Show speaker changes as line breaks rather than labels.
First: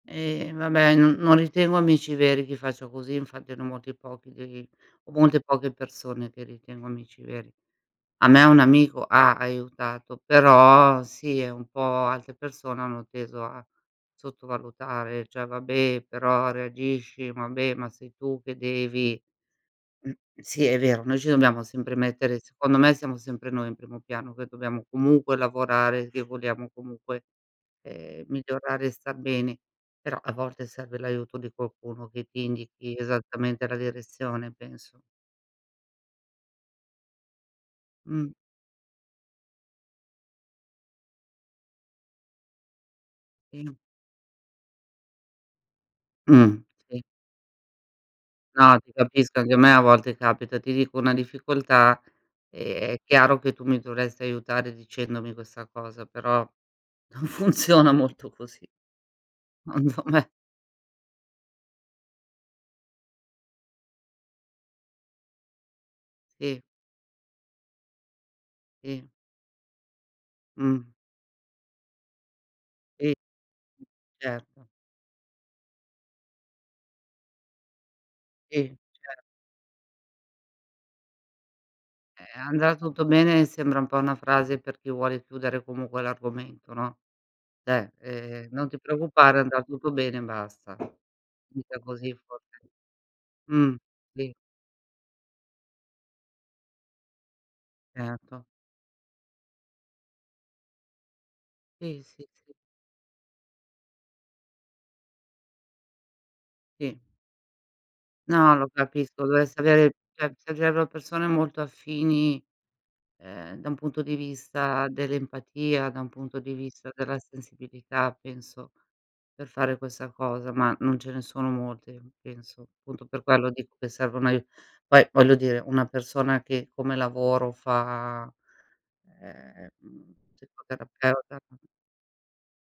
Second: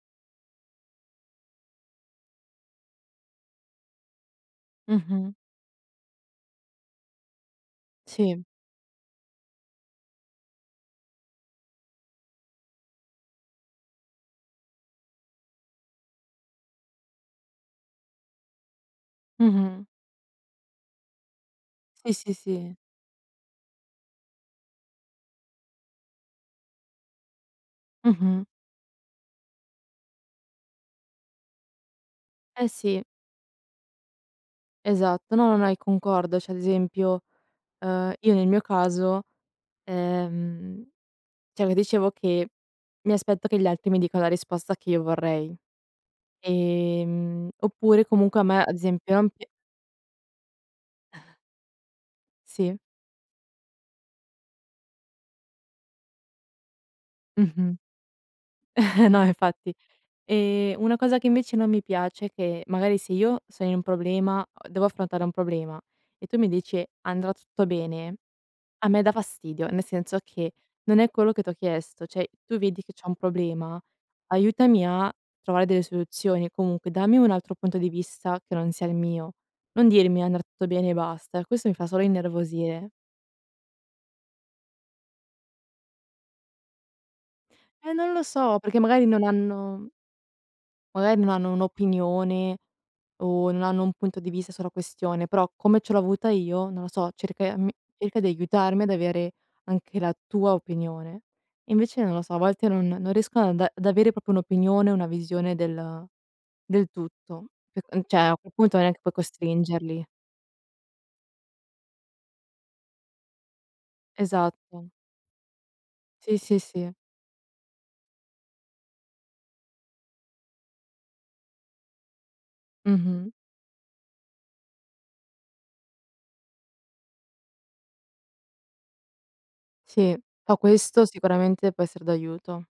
E vabbè, no non ritengo amici veri chi faccio così, infatti ne ho molti pochi di i ho
Mh-mh.
molte poche persone che ritengo amici veri. A me
Si.
un amico ha aiutato, però sì e un po' altre persone hanno teso a sottovalutare; cioè: "Vabbè però reagisci, vabbè ma sei tu che devi"
Mh-mh.
sì è vero, noi ci dobbiamo sempre
Eh, si,
mettere
si.
secondo me, siamo sempre noi in primo piano che dobbiamo comunque lavorare, che vogliamo comunque, ehm,
Mh-mh.
migliorare e star bene. Però, a volte serve l'aiuto di qualcuno che ti
Eh,
indichi
sì.
esattamente la direzione, penso.
Esatto, no, no, no, e concordo. Cioè, ad esempio, ehm,
Mh.
io nel mio caso, ehm cioè io dicevo che mi aspetto che gli
[unintelligible]
altri mi dica la risposta che io vorrei.
Mh, sì.
Ehm, oppure comunque a me, ad
No, ti
esempio non
capisco
pia
anche a me a volte capita. Ti dico, una difficoltà,
Sì.
ehm, è chiaro che tu mi dovresti aiutare dicendomi questa cosa, però non
Mh-mh.
funziona molto così
No infatti.
secondo me.
Ehm, una cosa che invece non mi piace è che, magari se io sono in un problema a devo affrontare un problema e tu mi
Sì.
dici: "Andrà tutto bene", a me
Sì.
dà fastidio, nel senso che,
Mh.
non è quello che t'ho chiesto. Cioè, tu vedi che c'ho
Sì.
un problema,
Certo.
aiutami a trovare delle soluzioni, comunque, dammi un altro punto di vista che
Sì,
non sia il
cer
mio. Non dirmi "andrà tutto bene" e basta; questo mi fa solo
Eh, "andrà
innervosire.
tutto bene" mi sembra un po' una frase per chi vuole chiudere comunque l'argomento, no. Cioè,
Eh, non lo
ehm,
so,
"Non
perché
ti
magari non
preoccupare, andrà
hanno
tutto bene," e basta.
magari non hanno
Mica così
un'opinione,
[unintelligible]
o non
Mh,
hanno un punto di
sì.
vista sulla questione; però come ce l'ho avuta io, non lo so, cerca e mi cerca di
Erto.
aiutarmi ad avere anche la tua opinione. Invece
Sì,
non lo
sì,
so, a
sì.
volte non non riescono ad anda ad avere proprio un'opinione, una visione del del
Sì.
tutto. E uhm, cioè a quel
No, lo
punto non è che puoi
capisco. Dovresti avere
costringerli.
cioè, servirebbero persone molto affini, ehm, da un punto di vista
Esatto.
dell'empatia, da un
Sì,
punto di
sì,
vista
sì.
della sensibilità, penso, per fare questa cosa, ma non ce ne sono molte penso. Appunto per
Mh-mh.
quello dico che serve un aiu poi voglio dire, una persona che come lavoro fa, ehm, mhmm,
Sì. Po' questo
psicoterapeuta
sicuramente può essere d'aiuto.